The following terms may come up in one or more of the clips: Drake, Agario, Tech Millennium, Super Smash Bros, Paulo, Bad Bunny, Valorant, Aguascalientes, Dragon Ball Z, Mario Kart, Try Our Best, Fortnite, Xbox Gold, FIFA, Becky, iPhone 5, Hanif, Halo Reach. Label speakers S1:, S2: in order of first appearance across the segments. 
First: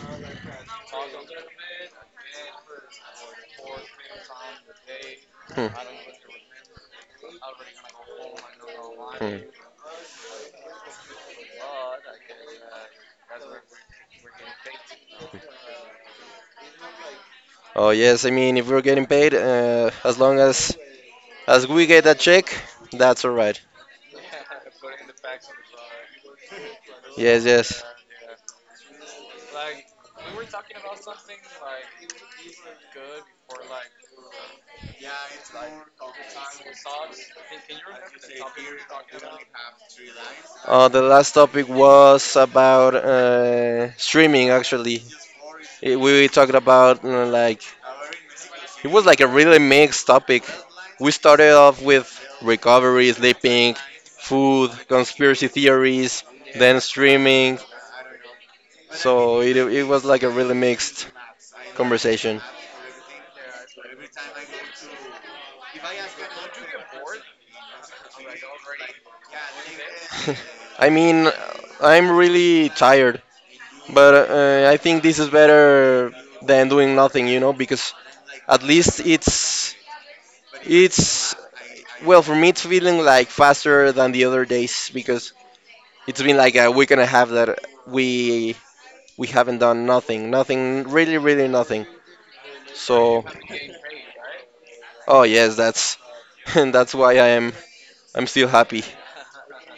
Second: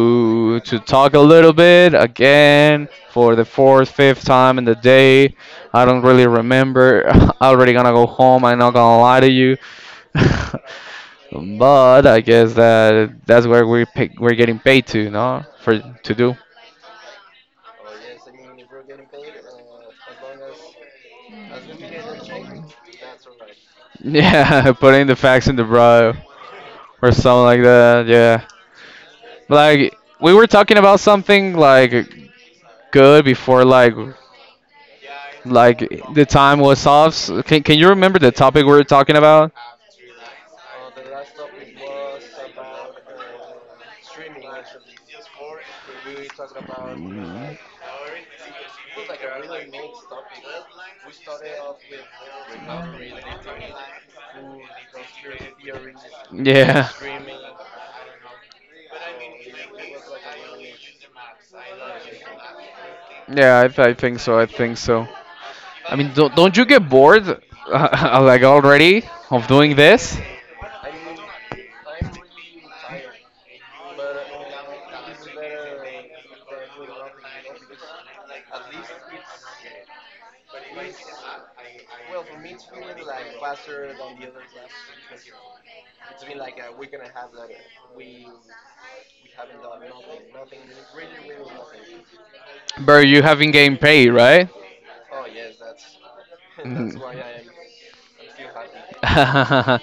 S1: to talk a little bit again for the fourth, fifth time in the day.
S2: Hmm.
S1: I don't really remember. I'm already gonna go home. I'm not gonna lie to
S2: Hmm.
S1: you. But I guess that's where we're getting paid to, no? For to do.
S2: Oh yes, I mean if we're getting paid, as long as we get that check, that's all right.
S1: Yeah, putting the facts in the bro or something
S2: Yes,
S1: like
S2: yes.
S1: that. Yeah, like we were talking about something like good before, like the time was off. So can you remember the topic we were talking about?
S2: The last topic was about streaming. Actually, we talked about
S1: Mm.
S2: like it was like a really mixed topic. We started off with recovery, sleeping, food, conspiracy theories, then
S1: Yeah.
S2: streaming. So it was like a really mixed conversation.
S1: Yeah, I think so. I think so. I mean, don't you get bored, like already of doing this?
S2: I mean, I'm really tired, but I think this is better than doing nothing, you know, because at least it's well, for me it's feeling like faster than the other days because it's been like a week and a half that we we haven't done nothing, nothing, really, really nothing.
S1: Bro, you
S2: So,
S1: haven't gained pay, right?
S2: oh yes, that's, and
S1: Mhm.
S2: that's why I'm still happy.
S1: am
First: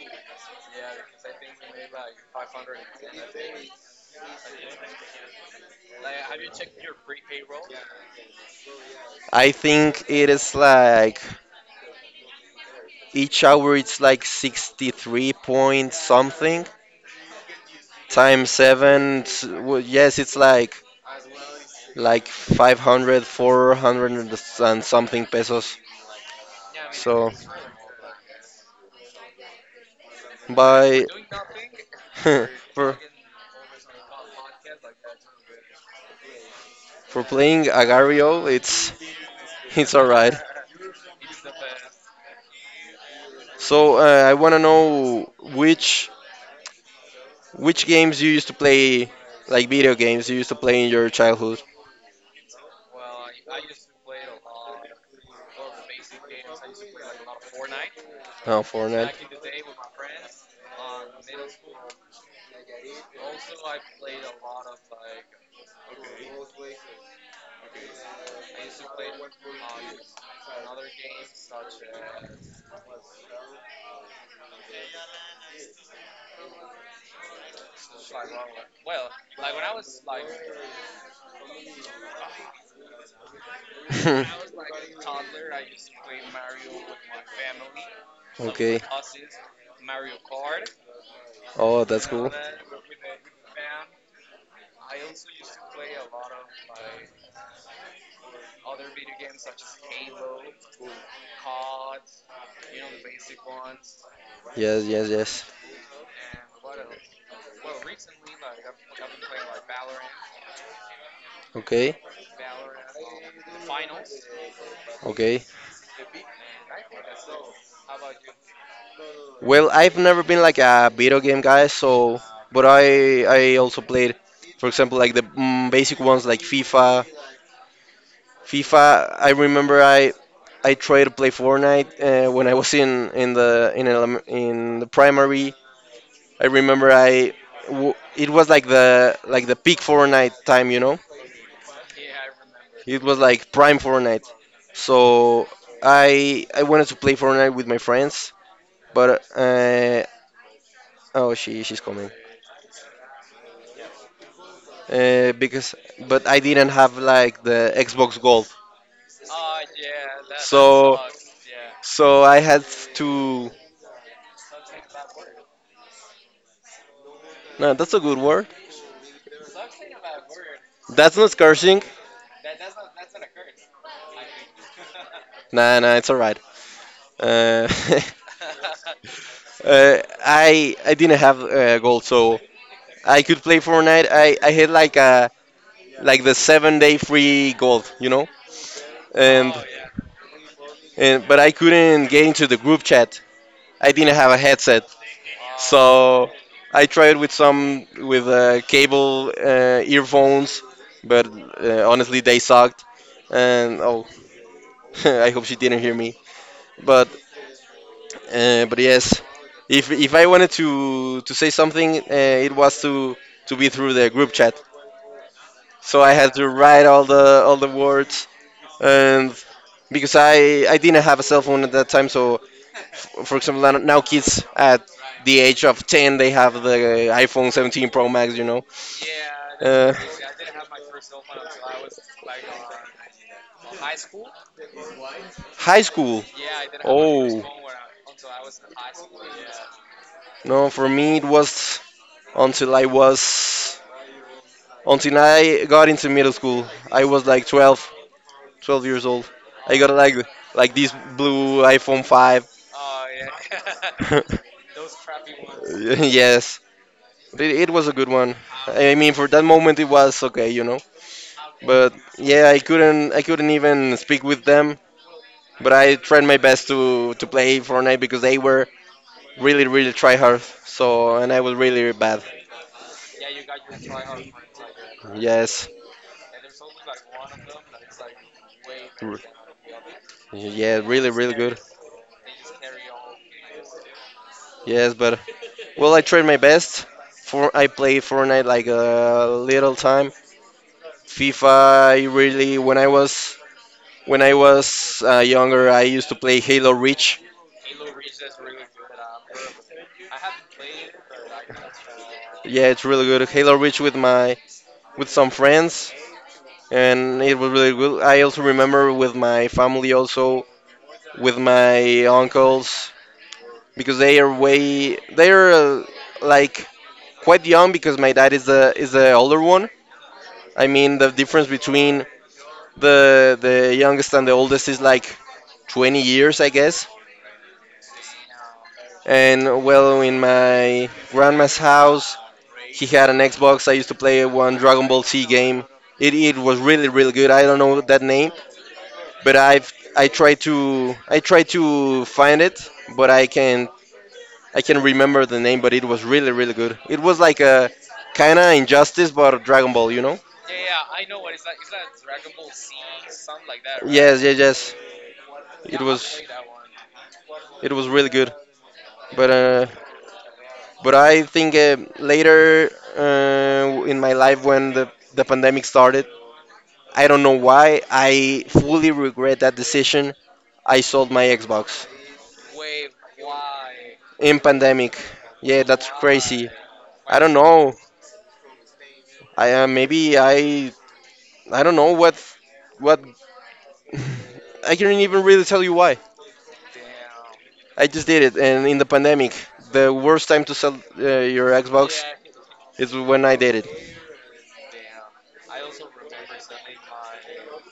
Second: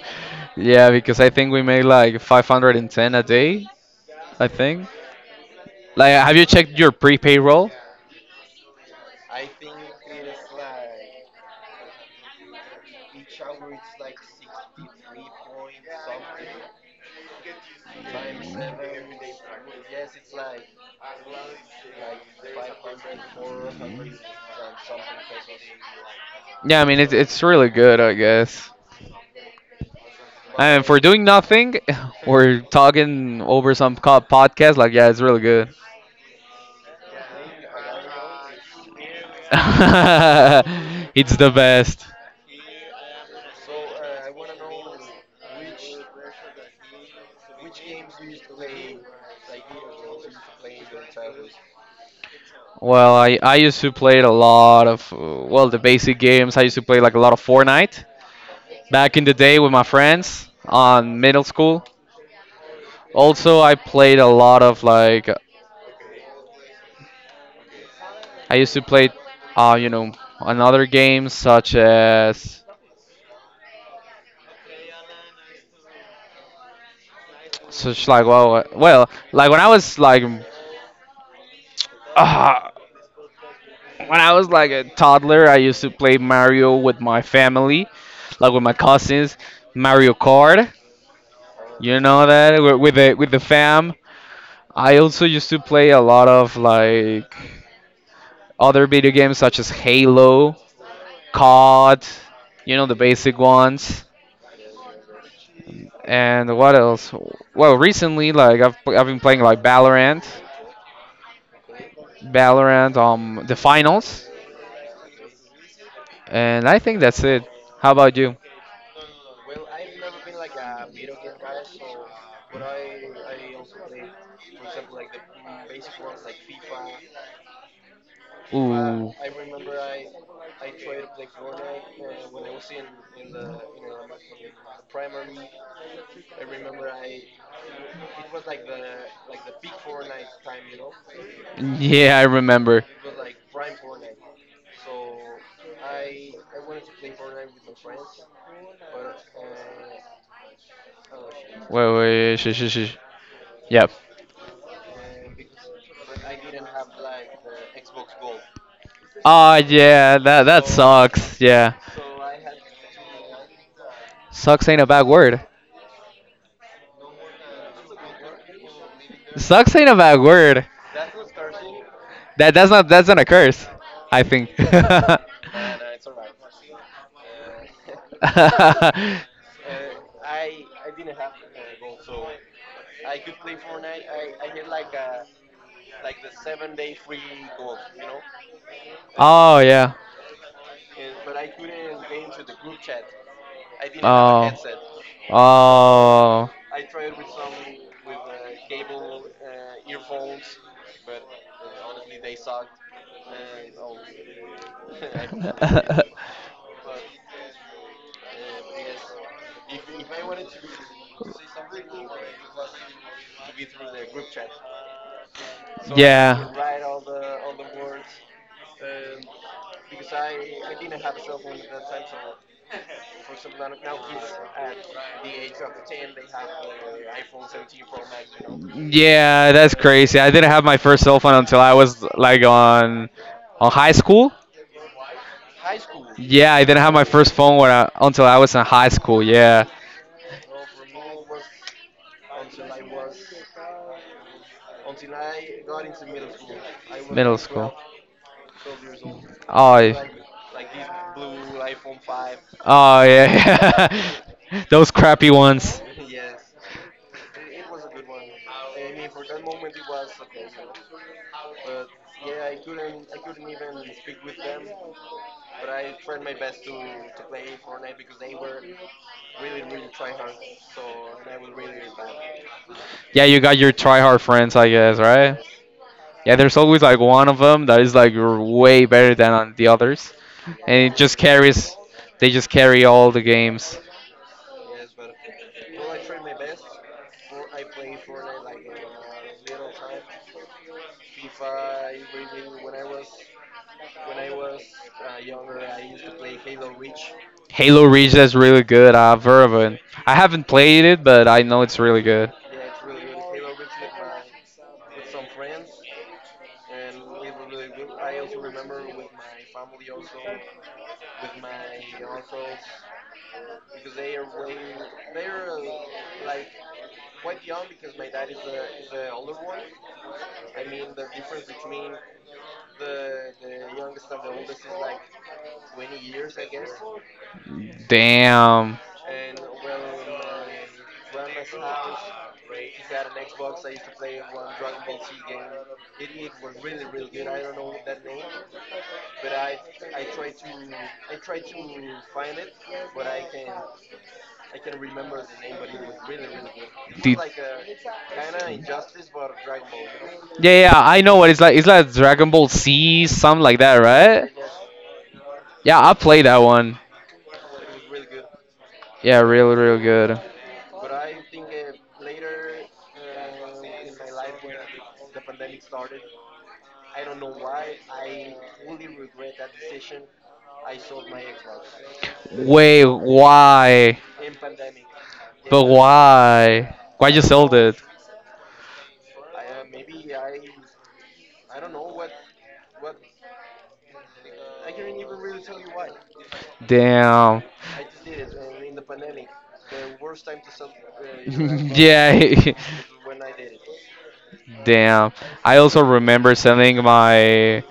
S1: Yeah, because I think we made like 510 a day, I think. Like, have you checked your prepay roll?
S2: I think it is like each hour it's like 63 point something times 7. Well, yes, it's like 500, 400 and something pesos.
S1: Yeah, I mean, it's,
S2: So
S1: it's really good, I guess. And for
S2: by,
S1: doing nothing, we're
S2: for
S1: talking over some podcast. Like, yeah, it's really good.
S2: playing Agario, it's all right.
S1: It's the best.
S2: So I want to know which games you used to play, like video games you used to play in your childhood.
S1: Well, I used to play it a lot of, well, the basic games. I used to play like a lot of Fortnite
S2: Oh, Fortnite.
S1: back in the day with my friends on middle school. Also, I played a lot of like I used to play, uh, you know, another games such as such like well, well, like when uh, when I was like a toddler, I used to play Mario with my family, like with my
S2: Okay.
S1: cousins, Mario Kart.
S2: Oh,
S1: You
S2: that's
S1: know
S2: cool.
S1: that with the fam. I also used to play a lot of like other video games such as Halo. COD, the basic ones.
S2: Yes, yes, yes.
S1: And what else? Well, recently, like I've been playing like Valorant,
S2: Okay,
S1: Valorant, the finals,
S2: okay.
S1: and I think that's it. How about you?
S2: Well, I've never been like a video game guy, so but I also played, for example, like the basic ones like FIFA. FIFA.
S1: Ooh,
S2: I remember. I tried to play Fortnite when I was in the in elem in the primary. I remember I w it was like the peak Fortnite time, you know.
S1: yeah, I remember.
S2: It was like prime Fortnite. So I wanted to play Fortnite with my friends, but oh, she's
S1: Wait,
S2: coming.
S1: wait, shh, shh, shh. Yep.
S2: Because but I didn't have like the Xbox Gold.
S1: Oh yeah, that
S2: So
S1: sucks. Yeah,
S2: I had to.
S1: sucks ain't a bad word.
S2: No, that's a good word.
S1: Sucks ain't a bad word.
S2: That's not cursing.
S1: That's not a curse, I think.
S2: Nah, nah, it's alright. Uh, uh, I didn't have gold, so I could play Fortnite. I had like the 7 day free gold, you know. and
S1: Oh yeah.
S2: and but I couldn't get into the group chat. I didn't have a
S1: Oh.
S2: headset, so
S1: Oh.
S2: I tried with some with cable earphones, but honestly they sucked. And oh, I hope she didn't hear me. But yes, if I wanted to say something, it was to be through the group chat. So I had to write all the words, and because I didn't have a cell phone at that time, so for example, now kids at the age of 10, they have the
S1: Yeah.
S2: iPhone 17 Pro Max, you know.
S1: Yeah, that's
S2: Uh,
S1: crazy. I didn't have my first cell phone until I was like on high school.
S2: high school.
S1: Yeah, I didn't have my first
S2: Oh.
S1: phone until I was in high school. Yeah,
S2: No, for me it was until I was until I got into middle school. I was
S1: middle
S2: like
S1: school.
S2: 12, 12 years old. I
S1: Oh,
S2: got like this blue iPhone 5.
S1: oh yeah, those crappy ones.
S2: Yes, it was a good one. I mean, for that moment it was okay, you know. But yeah, I couldn't even speak with them. But I tried my best to play Fortnite because they were really, really try hard. So and I was really bad.
S1: Yeah, you got your try hard friends, I guess, right?
S2: Yes.
S1: Yeah, there's always like one of them that is like way better
S2: R-
S1: than on the others,
S2: Yeah,
S1: and it
S2: really,
S1: just
S2: really good.
S1: carries. They just carry all the games.
S2: Yes, but well, I tried my best. For I played Fortnite like a little time. FIFA, I really, when I was when I was younger, I used to play Halo Reach.
S1: Halo Reach is really good. I've heard of it. I haven't played it, but I know it's really good.
S2: Yeah, it's really good. Halo Reach with my with some friends, and it was really good. I also remember with my family, also with my uncles, because they are like quite young because my dad is the older one. I mean the difference between the youngest and the oldest is like 20 years, I guess.
S1: Damn.
S2: And well, in my grandma's house, he had an Xbox. I used to play one Dragon Ball Z game. It was really, really good. I don't know that name, but I try to find it, but I can remember the name. But it was really, really good. It
S1: The-
S2: was like a kind of injustice, but Dragon Ball, you know?
S1: yeah, yeah, yeah, I know what it's like. It's like Dragon Ball Z, something like that,
S2: Yes,
S1: right?
S2: yes, yes.
S1: Yeah,
S2: It
S1: I
S2: was
S1: played that one.
S2: it was really good.
S1: Yeah,
S2: But
S1: really, really good.
S2: I think later in my life, when the pandemic started, I don't know why, I fully regret that decision. I sold my Xbox
S1: Wait, why?
S2: in pandemic. Yeah,
S1: But
S2: that's crazy.
S1: why? Why
S2: I
S1: you
S2: don't
S1: sold
S2: know.
S1: it?
S2: I maybe I don't know what what I can't even really tell you why.
S1: Damn.
S2: I just did it, and in the pandemic, the worst time to sell your Xbox
S1: Yeah.
S2: is when I did it.
S1: Damn. I also remember selling my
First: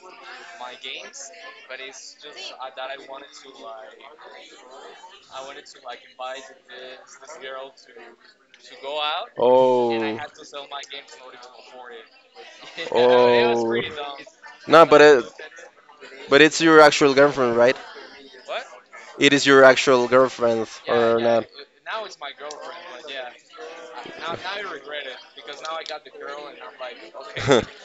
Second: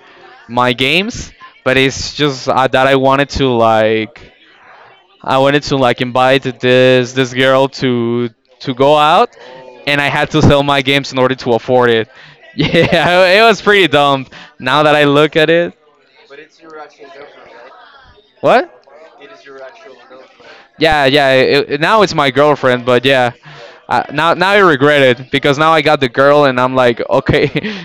S1: my games, but it's just that I wanted to like invite this girl to go out,
S2: Oh,
S1: and I had to sell my games in order to afford it. Yeah, it was pretty
S2: oh.
S1: dumb. Now
S2: No,
S1: that
S2: but
S1: I look at it,
S2: it's your actual girlfriend, right?
S1: what?
S2: It is your actual girlfriend,
S1: Yeah,
S2: or
S1: yeah.
S2: not?
S1: Now it's my girlfriend, but yeah. Now I regret it because now I got the girl, and I'm like, okay,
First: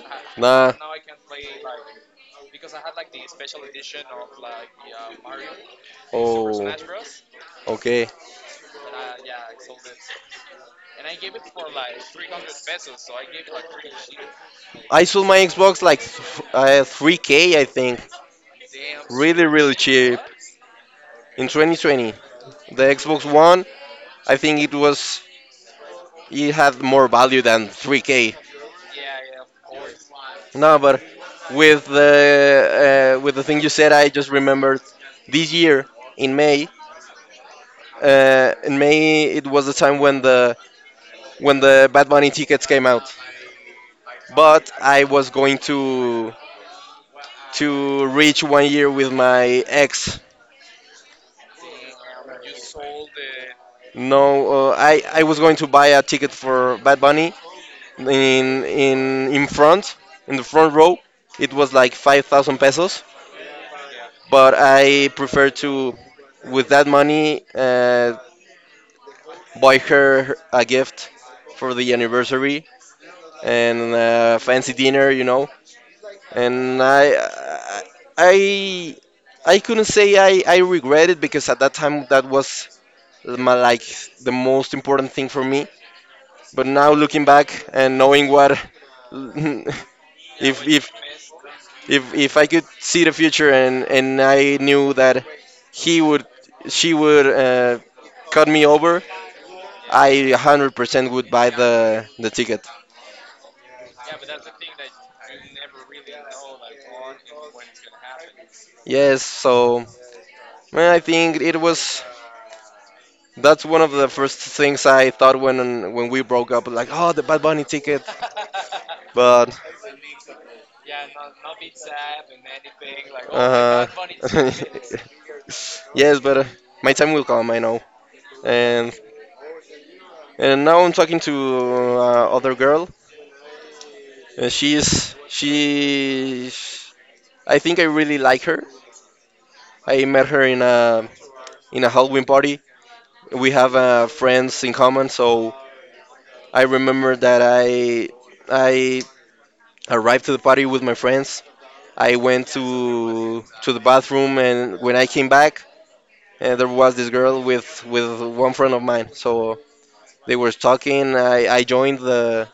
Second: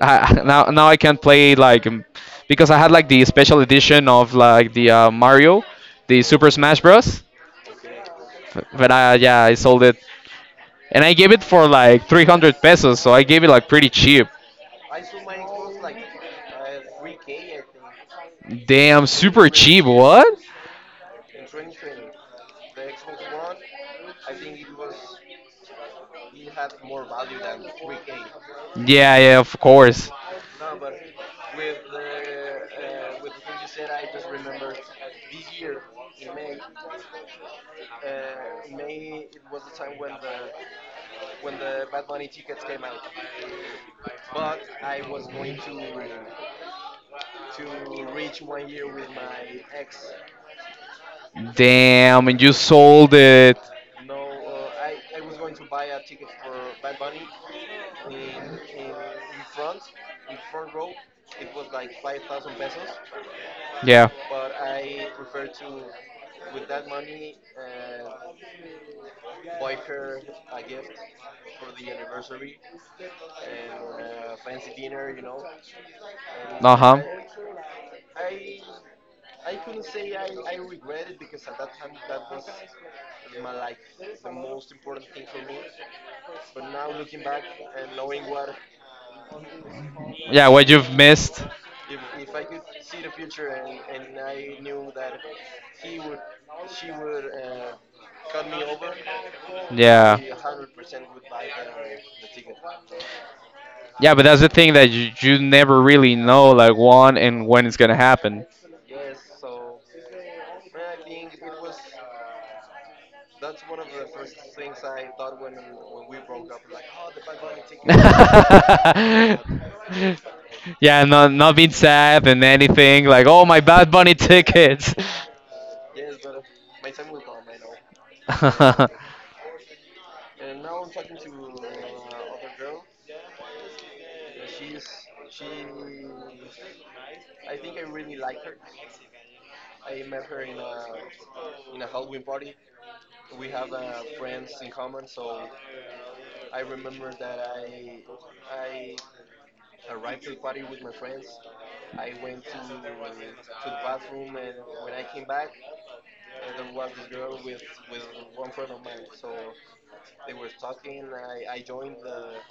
S1: I, now,
S2: nah.
S1: now I can play like, because I had like the special edition of like the Mario, the
S2: Oh,
S1: Super Smash Bros.
S2: okay.
S1: But I, yeah, I sold it, and I gave it for like 300 pesos, so I gave it like pretty cheap.
S2: I sold my Xbox like 3K, I think.
S1: Damn,
S2: Really,
S1: super
S2: really
S1: cheap.
S2: cheap.
S1: What?
S2: In 2020, the Xbox One, I think it was it had more value than 3K.
S1: Yeah, yeah, of course.
S2: No, but with the thing you said, I just remembered this year in May. In May, it was the time when the Bad Bunny tickets came out. But I was going to reach 1 year with my ex.
S1: Damn, and you sold it.
S2: No, I was going to buy a ticket for Bad Bunny in front, in the front row. It was like 5,000 pesos,
S1: Yeah.
S2: but I prefer to, with that money, buy her a gift for the anniversary and fancy dinner, you know. And I I couldn't say I regret it because at that time that was my, like, the most important thing for me. But now, looking back and knowing what,
S1: Yeah,
S2: if
S1: what you've missed.
S2: I could see the future, and I knew that he would she would cut me over,
S1: Would
S2: I 100% would buy the ticket.
S1: Yeah, but that's the thing that you never really know, like, when it's gonna happen.
S2: Yes, so well, I think it was, that's one of the first things I thought when we broke up, like, oh, the Bad Bunny ticket. But
S1: Is so Yeah, no, not being sad and anything like, oh, my
S2: uh,
S1: Bad Bunny tickets.
S2: yes, but my time will come, I know. and
S1: The
S2: and now I'm talking to other girl. And she's she. I think I really like her. I met her in a Halloween party. We have friends in common, so I remember that I arrived to the party with my friends. I went to the bathroom, and when I came back, there was this girl with one friend of mine. So they were talking. I joined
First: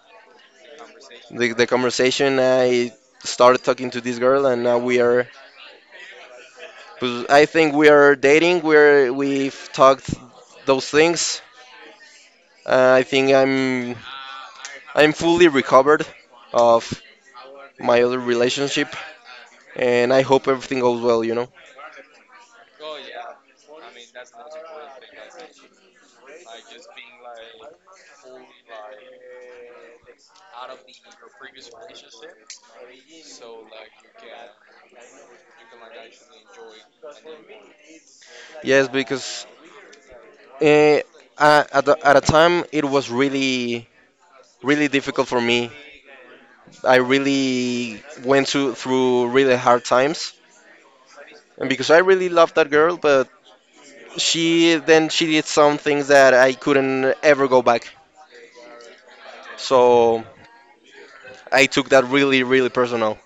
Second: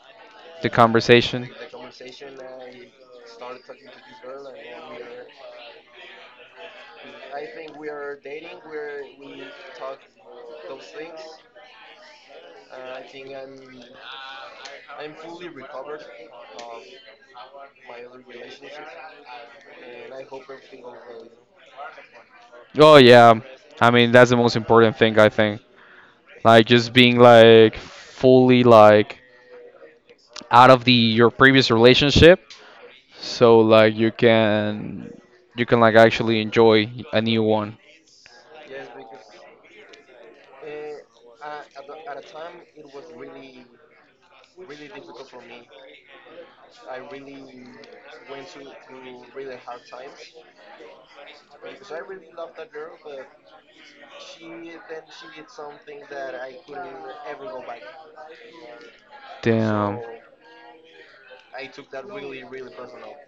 S1: conversation.
S2: the conversation. I started talking to this girl, and now we are, I think we are dating. We've talked those things. I think I'm fully recovered of my other relationship, and I hope everything goes well, you know.
S1: Oh yeah, I mean that's the most important thing I think. Like just being like fully like out of the your previous relationship, so like you can like actually enjoy a new one.
S2: Yes, because eh, at a time it was really, really difficult for me. I really went to, through really hard times, and because I really loved that girl, but she did some things that I couldn't ever go back.
S1: Damn.
S2: So I took that really, really personal.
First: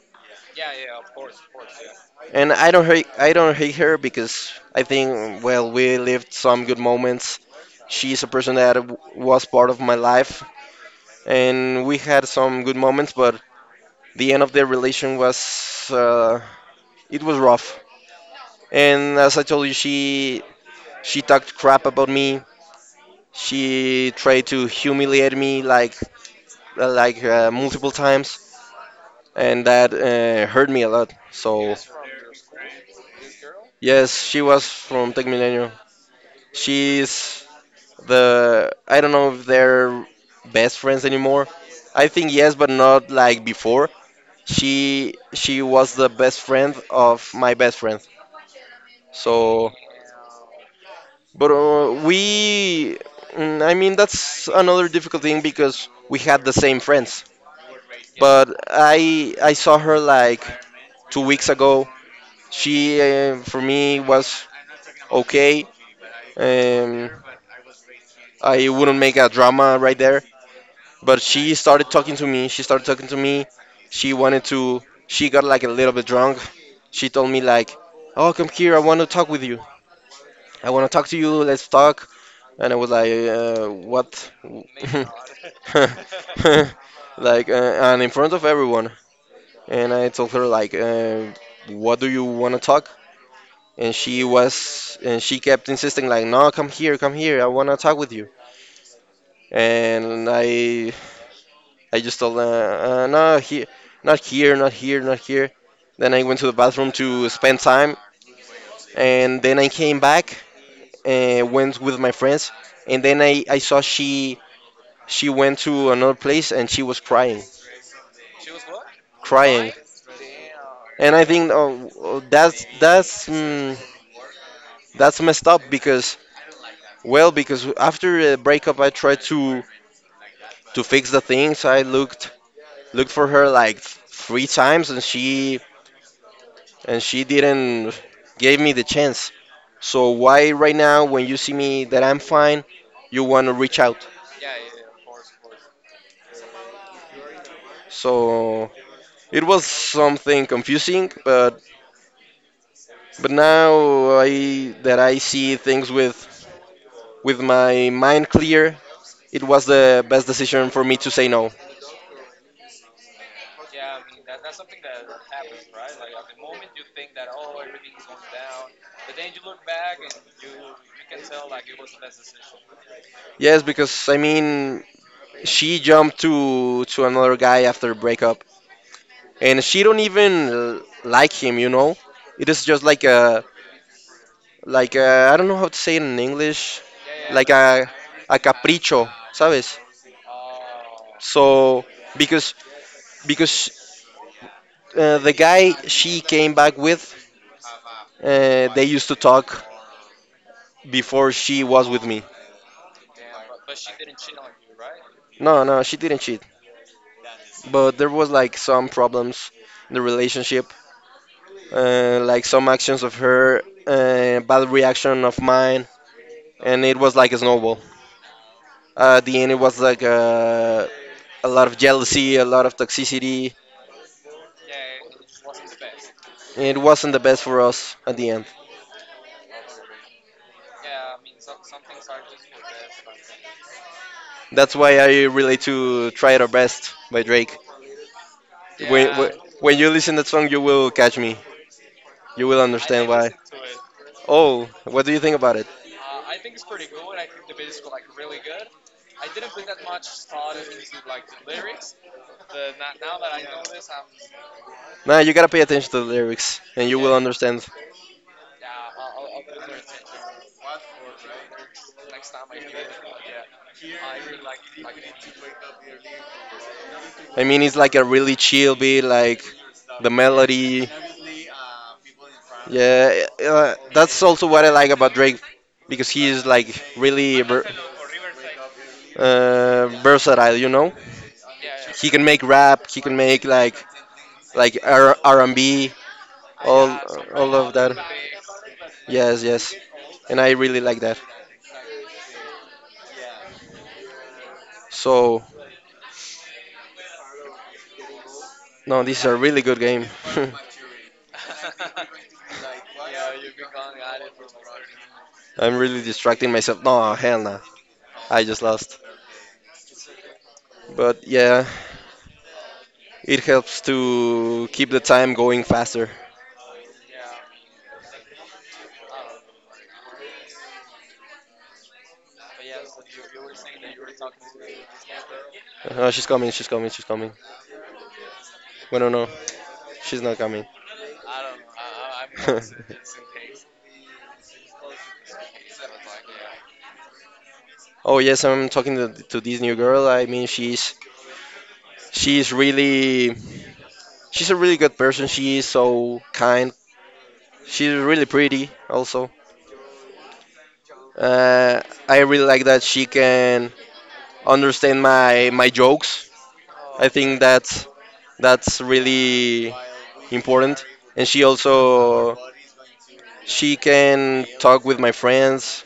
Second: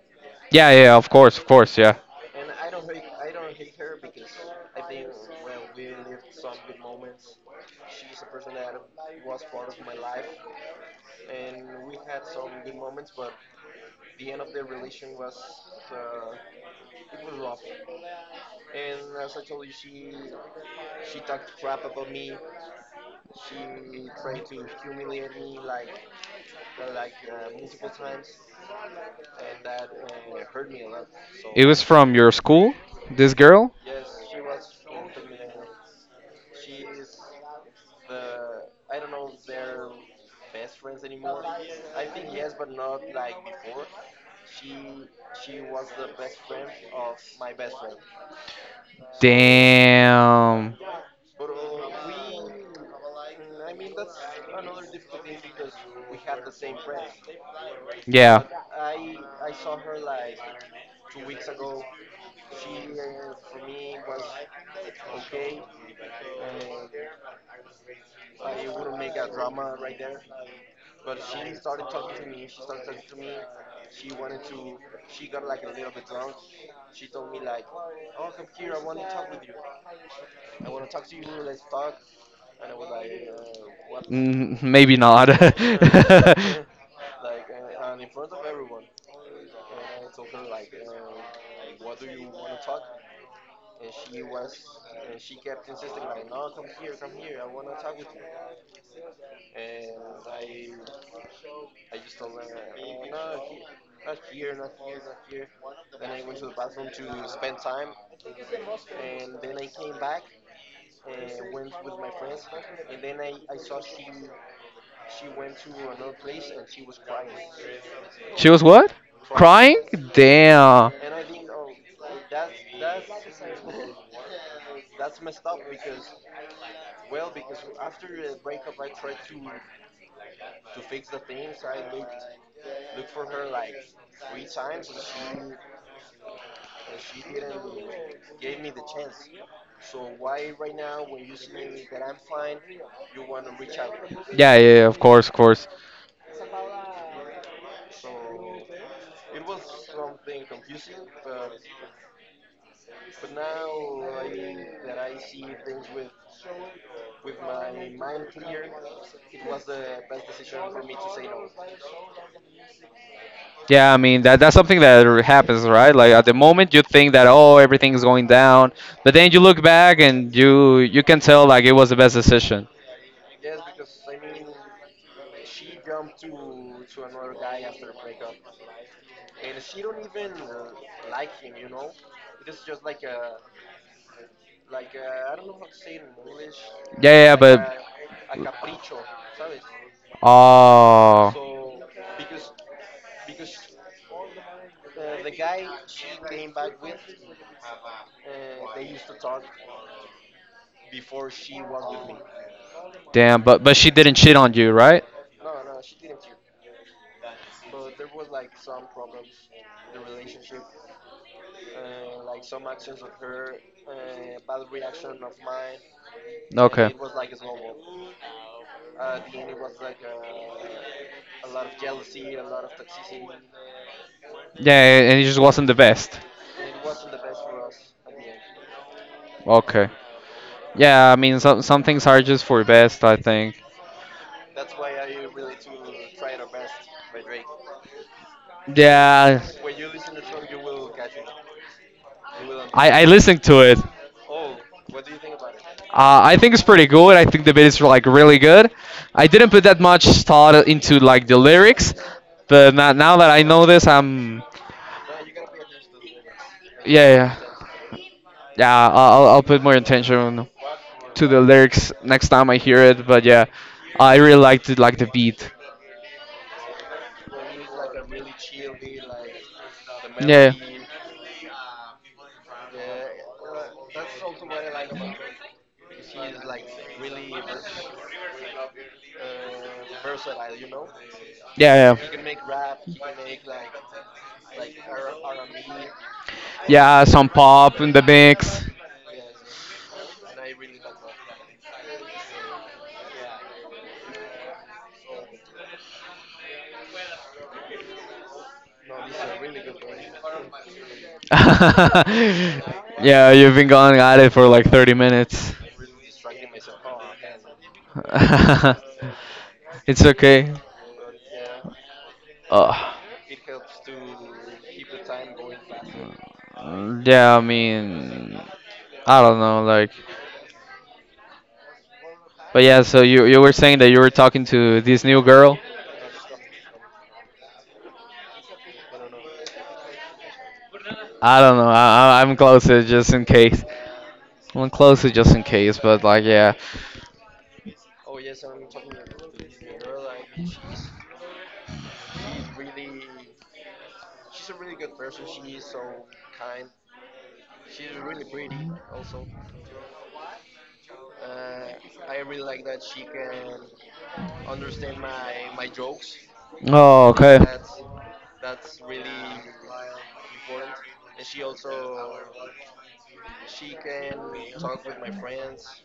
S1: Yeah, yeah, yeah, of course, yeah.
S2: And I don't hate her, because I think, well, we lived some good moments. She's a person that was part of my life, and we had some good moments, but the end of the relation was it was rough. And as I told you, she talked crap about me. She tried to humiliate me like multiple times, and that hurt me a lot.
S1: It
S2: So
S1: was from your school, this girl?
S2: yes, she was from Tech Millennium. She's the, I don't know if they're best friends anymore. I think yes, but not like before. She was the best friend of my best friend. So,
S1: Damn.
S2: but we I mean, that's another difficult thing because we had the same friends.
S1: Yeah.
S2: But I saw her like 2 weeks ago. She, for me was okay. Um, I wouldn't make a drama right there. But she started talking to me. She started talking to me. She wanted to. She got like a little bit drunk. She told me like, "Oh, come here. I want to talk with you. I want to talk to you. Let's talk." And I was like, "What?"
S1: Mm, maybe not.
S2: Like, and in front of everyone. And I told her like, "What do you want to talk?" And she was, and she kept insisting like, "No, come here, come here. I want to talk with you." And I just told them, no, not here, not here, not here. Then I went to the bathroom to spend time, and then I came back and went with my friends, and then I saw she went to another place and she was crying,
S1: She was what?
S2: crying,
S1: Crying? Damn.
S2: and I think oh, oh, that's that's messed up because well because after the breakup I tried to fix the things I looked for her like three times and she didn't gave me the chance. So why right now when you see me that I'm fine, you want to reach out?
S1: Yeah, yeah, yeah, of course, of course.
S2: So it was something confusing, but now I that I see things with my mind clear, it was the best decision for me to say no.
S1: Yeah, I mean that's something that happens, right? Like at the moment you think that oh everything's going down, but then you look back and you can tell like it was the best decision.
S2: Yes, because I mean she jumped to another guy after breakup, and she don't even like him, you know. It is just like a like I don't know how to say it in English,
S1: Yeah, yeah, yeah,
S2: like
S1: but
S2: a capricho, ¿sabes?
S1: oh
S2: So because because the guy she came back with, they used to talk before she was with me.
S1: damn, but she didn't cheat on you, right?
S2: No, no, she didn't cheat, but there was like some problems in the relationship, like some actions of her, bad reaction of mine, and
S1: Okay.
S2: it was like a snowball. At the end, it was like a lot of jealousy, a lot of toxicity.
S1: Yeah, yeah, and it just wasn't the best.
S2: It wasn't the best for us at the end.
S1: Okay. Yeah, I mean some things are just for best, I think.
S2: That's why I relate to "Try Our Best" by Drake. When, when
S1: Yeah.
S2: when you listen to that song, you will catch me. You will
S1: I
S2: understand why.
S1: listened to it.
S2: Oh, what do you think about it?
S1: I think it's pretty good. I think the beat is like really good. I didn't put that much thought into like the lyrics, but now that I know this, I'm
S2: Nah, you gotta pay attention to the lyrics, and you
S1: yeah,
S2: will, yeah,
S1: yeah,
S2: understand.
S1: yeah. I'll put more attention to the lyrics next time I hear it. But yeah, I really liked it, like the beat.
S2: I mean, it's like a really chill beat, like the
S1: Yeah,
S2: melody. Yeah, that's also what I like about Drake, because he is like really versatile. You know,
S1: yeah,
S2: he can make
S1: yeah,
S2: rap, he can make like R and B, all
S1: yeah. Some
S2: all of
S1: pop in
S2: that.
S1: the mix.
S2: Yes, yes, and I really like that. So no, this is a really good game.
S1: Yeah, you've been going at it for like 30 minutes.
S2: I'm really distracting myself. No, hell no. I just lost.
S1: It's okay.
S2: But yeah,
S1: Uh,
S2: it helps to keep the time going faster.
S1: yeah, I mean, I don't know, like, but yeah. So you were saying that you were talking to this new girl.
S2: Oh, she's coming, she's coming, she's coming. Well, no, no, she's not coming.
S1: I don't know. I'm closer just in case. I'm closer just in case, but like, yeah.
S2: Oh yes, I'm talking to this new girl. I mean, she's really, she's a really good person. She is so kind. She's really pretty also. Uh, I really like that she can understand my my jokes.
S1: Oh,
S2: I
S1: okay.
S2: think that's really important. And she also she can talk with my friends.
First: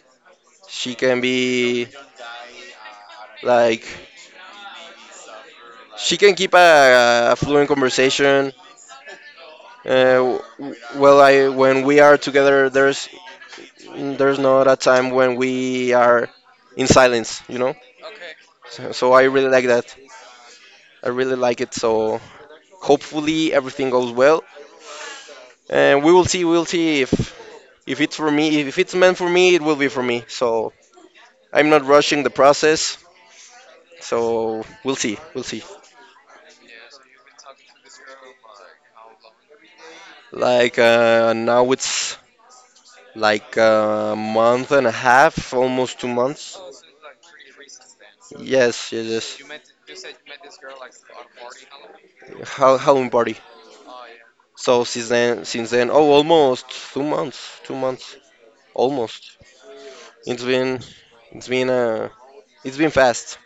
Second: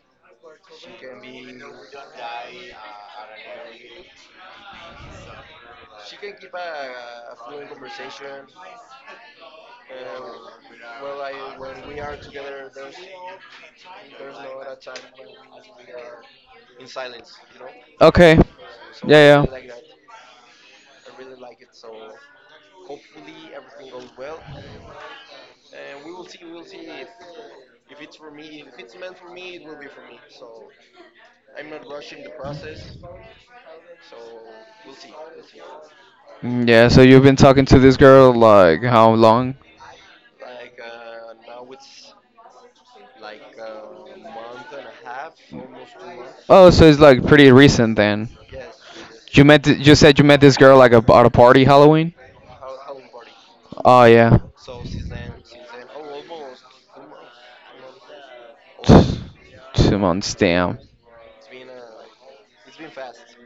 S2: She can be like she can keep a fluent conversation. I, when we are together, there's not a time when we are in silence. You know.
S1: Okay.
S2: So I
S1: Yeah,
S2: really like
S1: yeah.
S2: that. I really like it. So hopefully everything goes well, and we will see. We'll see if it's for me. If it's meant for me, it will be for me. So I'm not rushing the process. So we'll see. We'll see.
S1: Mm, yeah. So you've been talking to this girl like how long?
S2: Like now it's like a month and a half, almost 2 months.
S1: Oh, so it's like pretty recent then.
S2: Yes, yes,
S1: You
S2: yes.
S1: met you said you met this girl like at a party Halloween?
S2: Halloween party.
S1: Oh yeah.
S2: So since then, oh, almost two months, 2 months, almost.
S1: 2 months,
S2: It's
S1: damn.
S2: been, it's been a It's been fast.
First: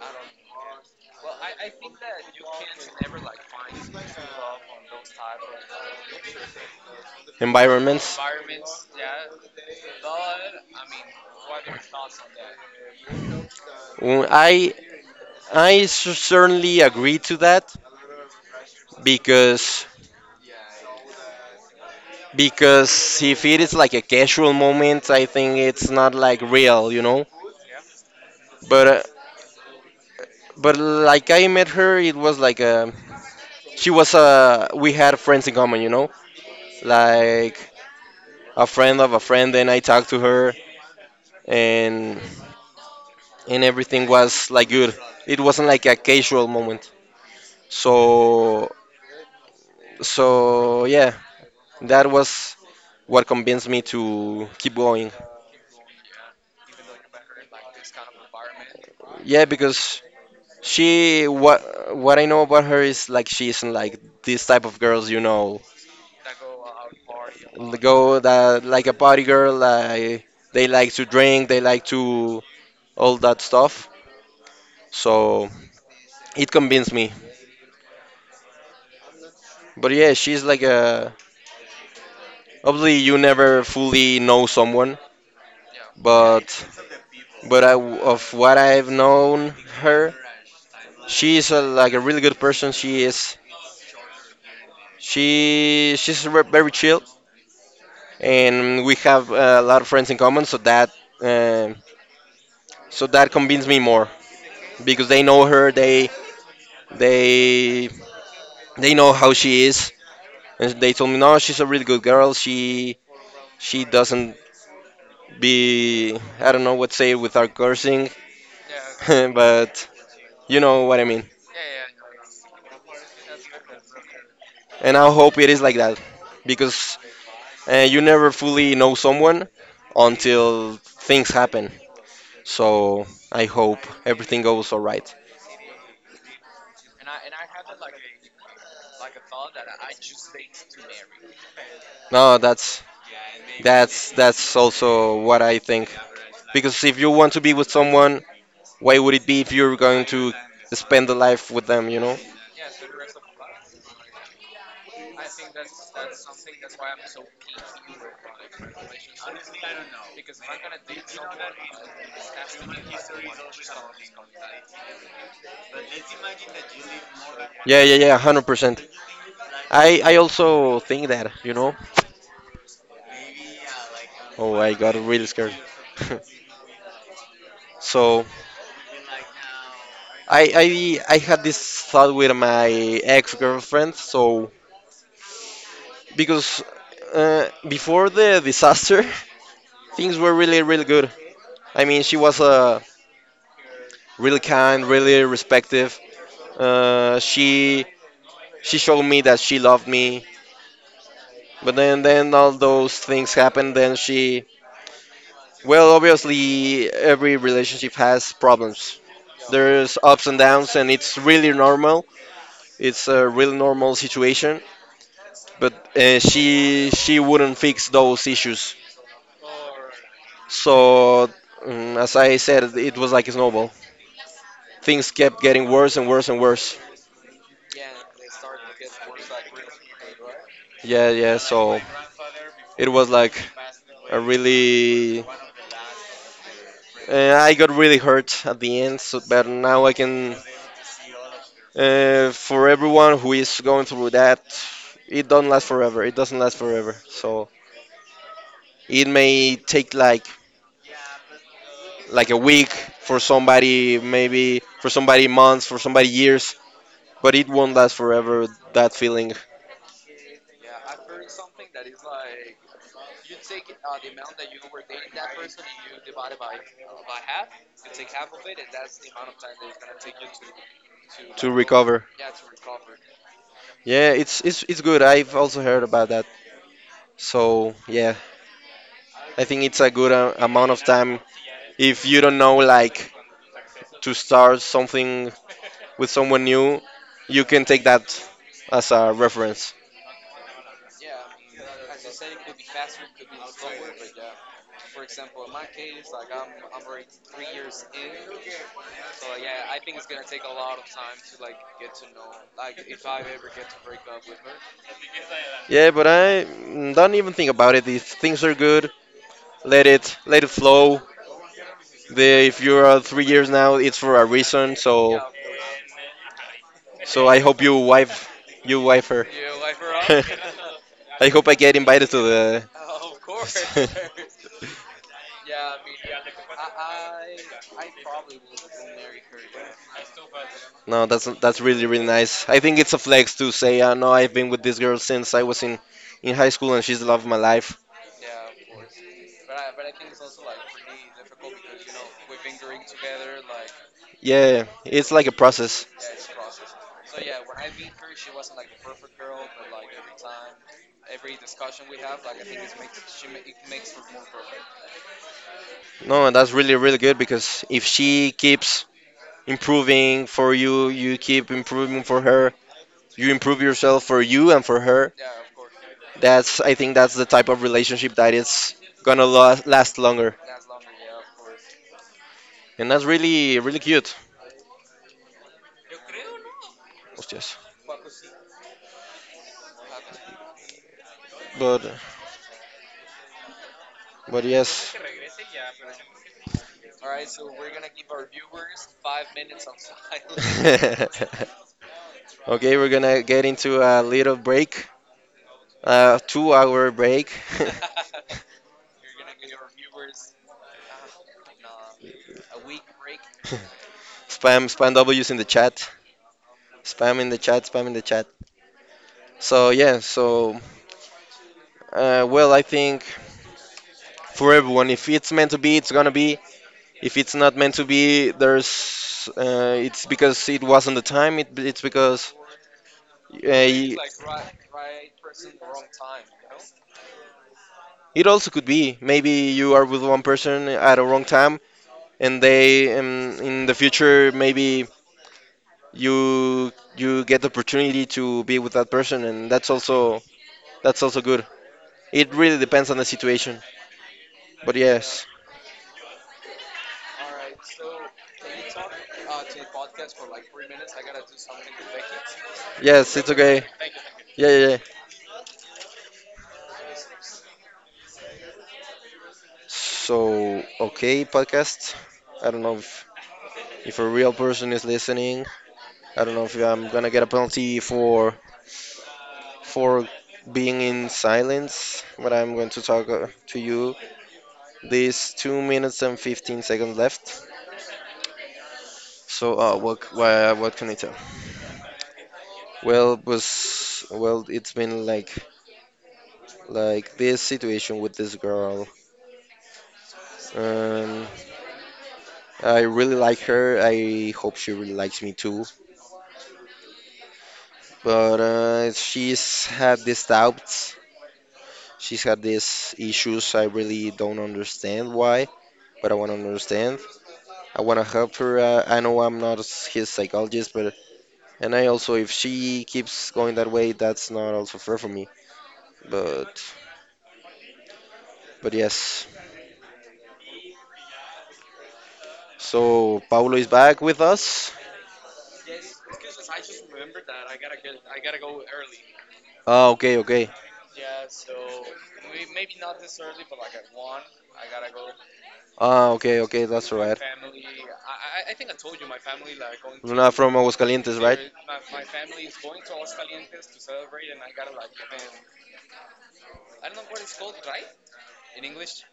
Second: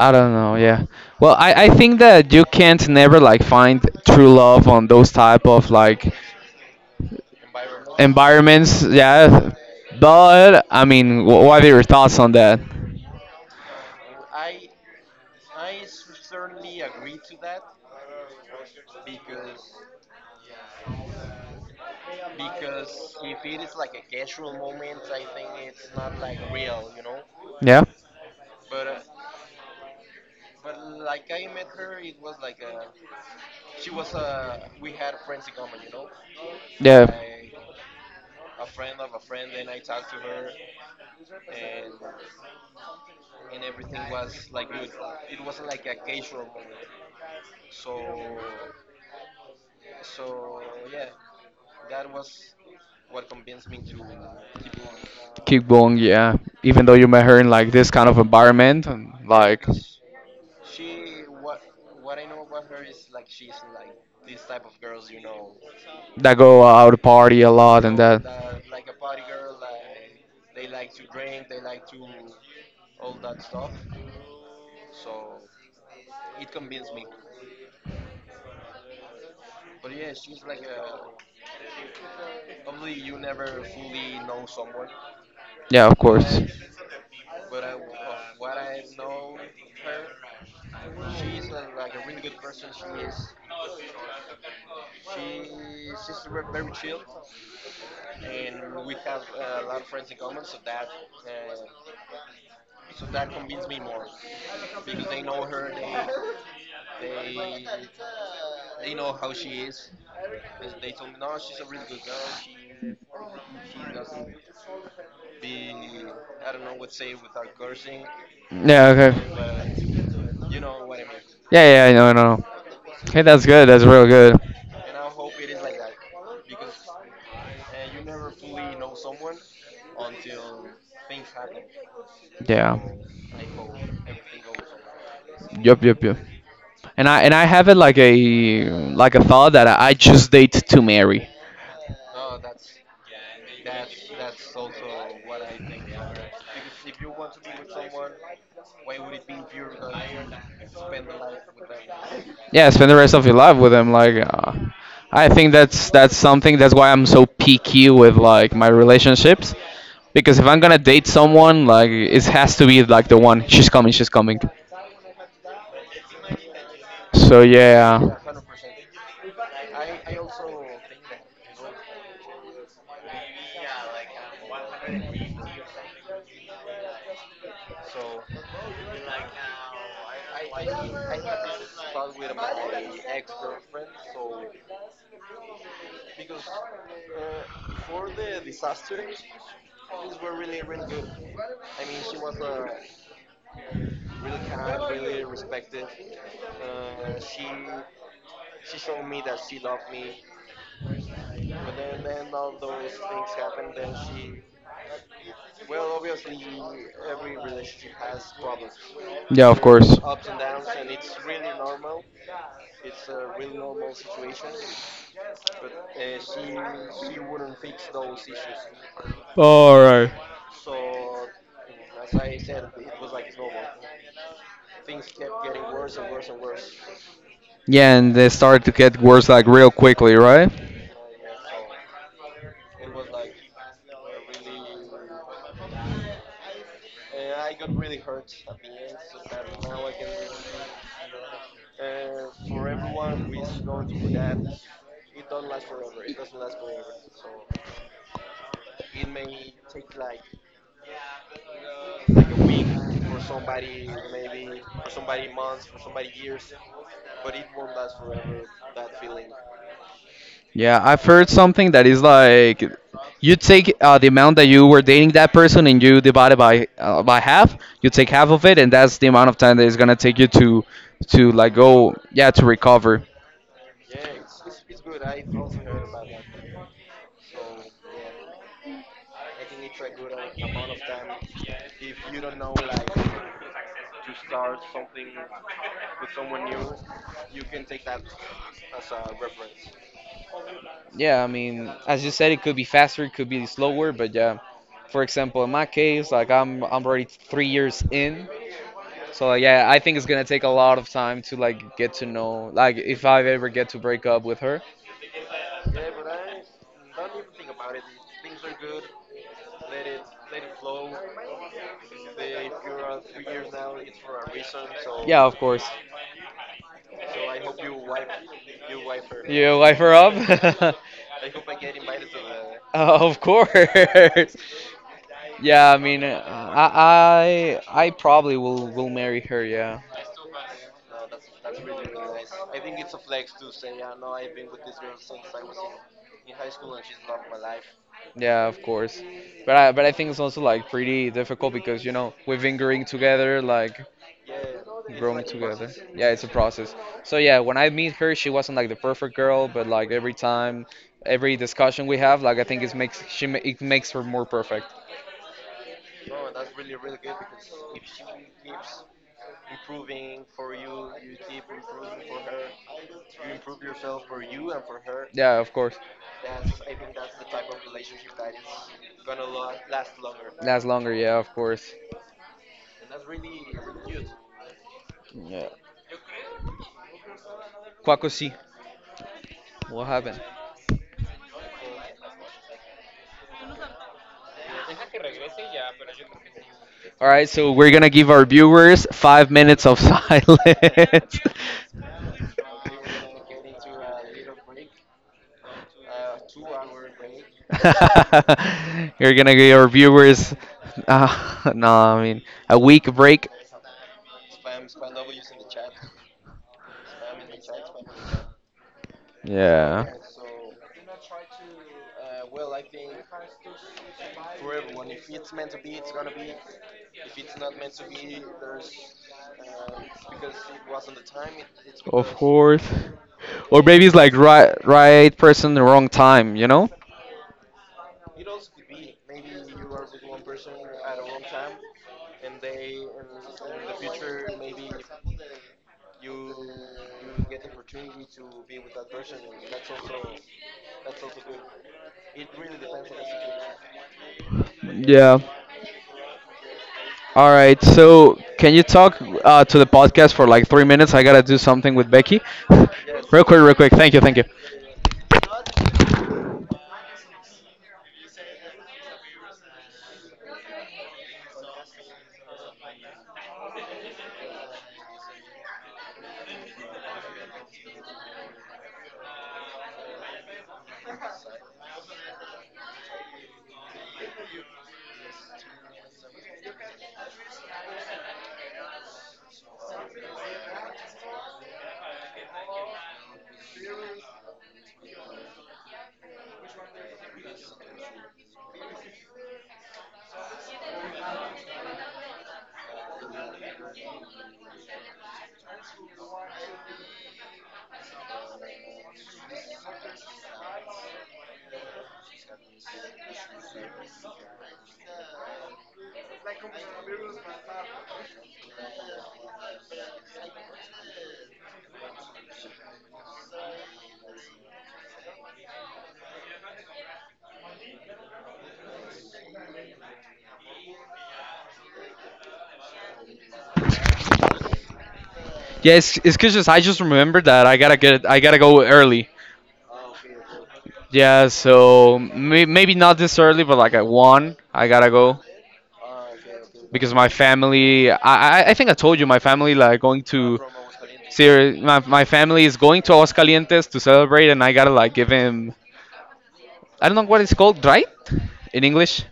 S1: I don't know, yeah. Well, I think that you can't never like find true love on those type of like
S2: Environments.
S1: environments, yeah. But I mean, what are your thoughts on that?
S2: Mm, I certainly agree to that because because if it is like a casual moment, I think it's not like real, you know.
S1: Yeah,
S2: But uh, but like I met her, it was like a she was a we had friends in common, you know,
S1: yeah.
S2: like a friend of a friend, and I talked to her, and and everything was like good. It wasn't like a casual moment. So so yeah, that was what convinced me to keep going.
S1: Keep going, yeah. Even though you met her in like this kind of environment, and,
S2: Yeah,
S1: like
S2: because she what I know about her is like she isn't like this type of girls, you know,
S1: that go out party a lot and
S2: go
S1: that.
S2: that like a party girl. Like they like to drink, they like to all that stuff. So it convinced me. But yeah, she's like a obviously you never fully know someone,
S1: Yeah, of course.
S2: but but I, of what I've known her, she's a, like a really good person. She is She she's very chill, and we have a lot of friends in common. So that uh, so that convinced me more because they know her. They they know how she is, and they told me no, she's a really good girl. She doesn't be I don't know what to say without cursing,
S1: Yeah, okay.
S2: but you know what I mean.
S1: Yeah, yeah, no, no, no. Hey, that's good. That's real good.
S2: And I hope it is like that because you never fully know someone until things happen.
S1: Yeah.
S2: So I hope everything goes all right.
S1: Yup, yup, yup. And I have it like a thought that I just date to marry.
S2: No, that's that's also what I think. Because if you want to be with someone, why would it be if you're going to spend the life with them, you know?
S1: Yeah, spend the rest of your life with them. Like, I think that's something. That's why I'm so picky with like my relationships, because if I'm gonna date someone, like it has to be like the one. She's coming. She's coming. So
S2: Yeah, yeah,
S1: yeah,
S2: yeah, 100%. I also think that, you know. Oh, I got really scared. So I I had this thought with my ex-girlfriend. So because before the disaster, things were really really good. I mean, she was a really kind, really respectful. Uh, she she showed me that she loved me. But then all those things happened. Then she well obviously every relationship has problems.
S1: yeah, of
S2: There's
S1: course.
S2: ups and downs, and it's really normal. It's a really normal situation. But she wouldn't fix those issues.
S1: All right.
S2: So mm as I said, it was like a snowball. Things kept getting worse and worse and worse.
S1: Yeah, and they start to get worse like real quickly, right?
S2: Yeah, yeah. So it was like I really, I got really hurt at the end. So, but now I can, for everyone who is going through that, it don't last forever. It doesn't last forever. So it may take like a week for somebody, maybe for somebody months, for somebody years, but it won't last forever. That feeling
S1: Yeah, I've heard something that is like you take the amount that you were dating that person and you divide it by half. You take half of it, and that's the amount of time that it's gonna take you to
S2: to
S1: like go
S2: recover.
S1: yeah to recover.
S2: Yeah, it's it's good. I've also heard about that. So yeah, I think it's a good amount of time if you don't know like to start something with someone new, you can take that as a reference.
S1: Yeah, I mean, as you said, it could be faster, it could be slower, but yeah. For example, in my case, like I'm already 3 years in, so like, yeah, I think it's gonna take a lot of time to like get to know, like if I ever get to break up with her.
S2: Yeah, but I mm, don't even think about it. If things are good, let it flow. If you're 3 years now, it's for a reason. So
S1: Yeah, of course.
S2: so I hope you wife her.
S1: You wife her up?
S2: I hope I get invited to the.
S1: Of course. Yeah, I mean, I probably will marry her. Yeah,
S2: No, that's really really nice. I think it's a flex to say, no, I've been with this girl since I was in high school and she's the love of my life.
S1: yeah, of course. But I think it's also like pretty difficult because you know we've been growing together, like
S2: Yeah, it's
S1: growing
S2: like a
S1: together.
S2: process.
S1: Yeah, it's a process. So yeah, when I meet her, she wasn't like the perfect girl, but like every time, every discussion we have, like I think it makes her more perfect.
S2: No, and that's really, really good because if she keeps improving for you, you keep improving for her, you improve yourself for you and for her.
S1: Yeah, of course.
S2: That's, I think, that's the type of relationship that is gonna last, last longer,
S1: Last longer, yeah, of course.
S2: and that's really, really cute.
S1: Yeah.
S2: Hostias.
S1: Quaco sí. What happened?
S2: But, but yes.
S1: All right, so we're gonna give our viewers 5 minutes of silence.
S2: Okay, we're gonna get into a little break, two-hour break.
S1: You're gonna give our viewers, no, I mean a week break.
S2: Spam, spam W's in the chat. Spam in the chat, spam in the chat.
S1: Yeah.
S2: So
S1: Yeah.
S2: yeah, so well, I think for everyone, if it's meant to be, it's gonna be. If it's not meant to be, there's it's because it wasn't the time. It's
S1: Of
S2: because
S1: course.
S2: uh,
S1: Or maybe it's
S2: y-
S1: like right person, the wrong time, you know?
S2: it also could be maybe you are with one person at a wrong time, and they in the future maybe you you get the opportunity to be with that person, and that's also good. It really depends on the situation. But
S1: Yeah.
S2: yes,
S1: All right. So, can you talk to the podcast for like 3 minutes? I gotta do something with Becky.
S2: yes,
S1: Real
S2: it's
S1: quick, real
S2: okay.
S1: quick. Thank you, thank you.
S2: Yeah, yeah, yeah. So, okay, podcast. I don't know if a real person is listening. I don't know if I'm gonna get a penalty for for being in silence. But I'm going to talk to you. These 2 minutes and 15 seconds left. So, what can I tell? Well, it's been like this situation with this girl. Um, I really like her. I hope she really likes me too. But she's had these doubts. She's had these issues. I really don't understand why, but I want to understand. I want to help her. I know I'm not his psychologist, but and I also, if she keeps going that way, that's not also fair for me. But but yes. So Paulo is back with us.
S1: Yeah, it's 'cause just I just remembered that I gotta go early.
S2: Ah, okay, okay.
S1: Yeah, so maybe not this early, but like at one, I gotta go
S2: Ah, okay, okay. That's
S1: because
S2: all
S1: my
S2: right.
S1: family. I think I told you my family like going
S2: Not
S1: to.
S2: from Aguascalientes, right?
S1: Serious, my family is going to Aguascalientes to celebrate, and I gotta like give him. I don't know what it's called, right? In English,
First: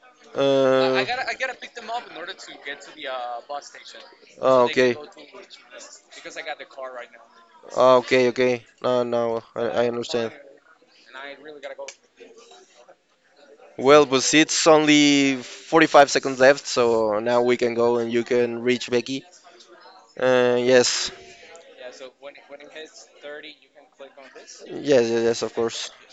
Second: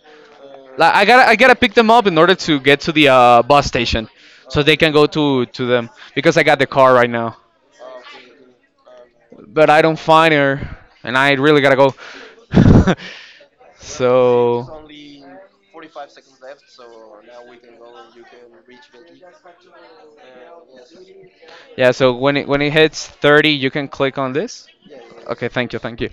S1: like
S2: Uh,
S1: I gotta pick them up in order to get to the bus station,
S2: oh,
S1: so they can
S2: okay.
S1: go to them because I got the car right now,
S2: Ah, okay, okay. No, no,
S1: but I
S2: I
S1: don't
S2: understand.
S1: find her, and I really gotta go.
S2: Well, but it's
S1: So
S2: only 45 seconds left, so now we can go and you can reach Becky. Yes,
S1: yeah, so when it hits 30, you can click on this.
S2: yes, yes, yes,
S1: Okay,
S2: of
S1: thank you,
S2: course.
S1: thank you.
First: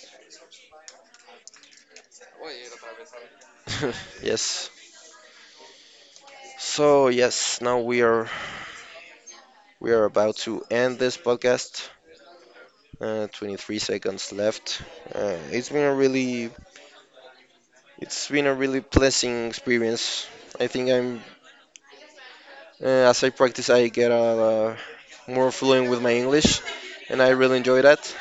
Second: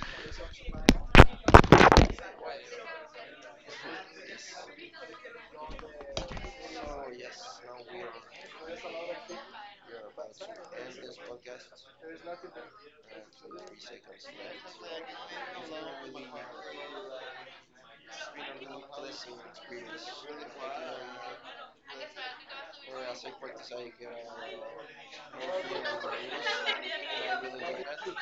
S2: Yes. So yes, now we are about to end this podcast. 23 seconds left. It's been a really It's been a really pleasant experience. I think I'm, as I practice, I get more fluent with my English, and I really enjoy that.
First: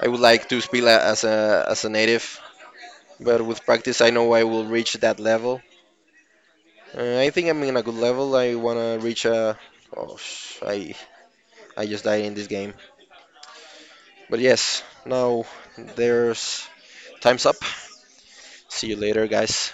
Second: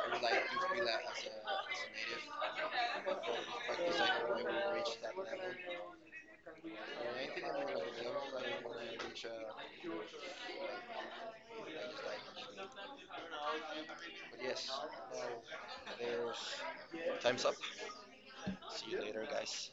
S2: I would like to speak as a native, but with practice, I know I will reach that level. I think I'm in a good level. I wanna reach a. Oh, sh- I just died in this game. But yes, now there's time's up. See you later, guys.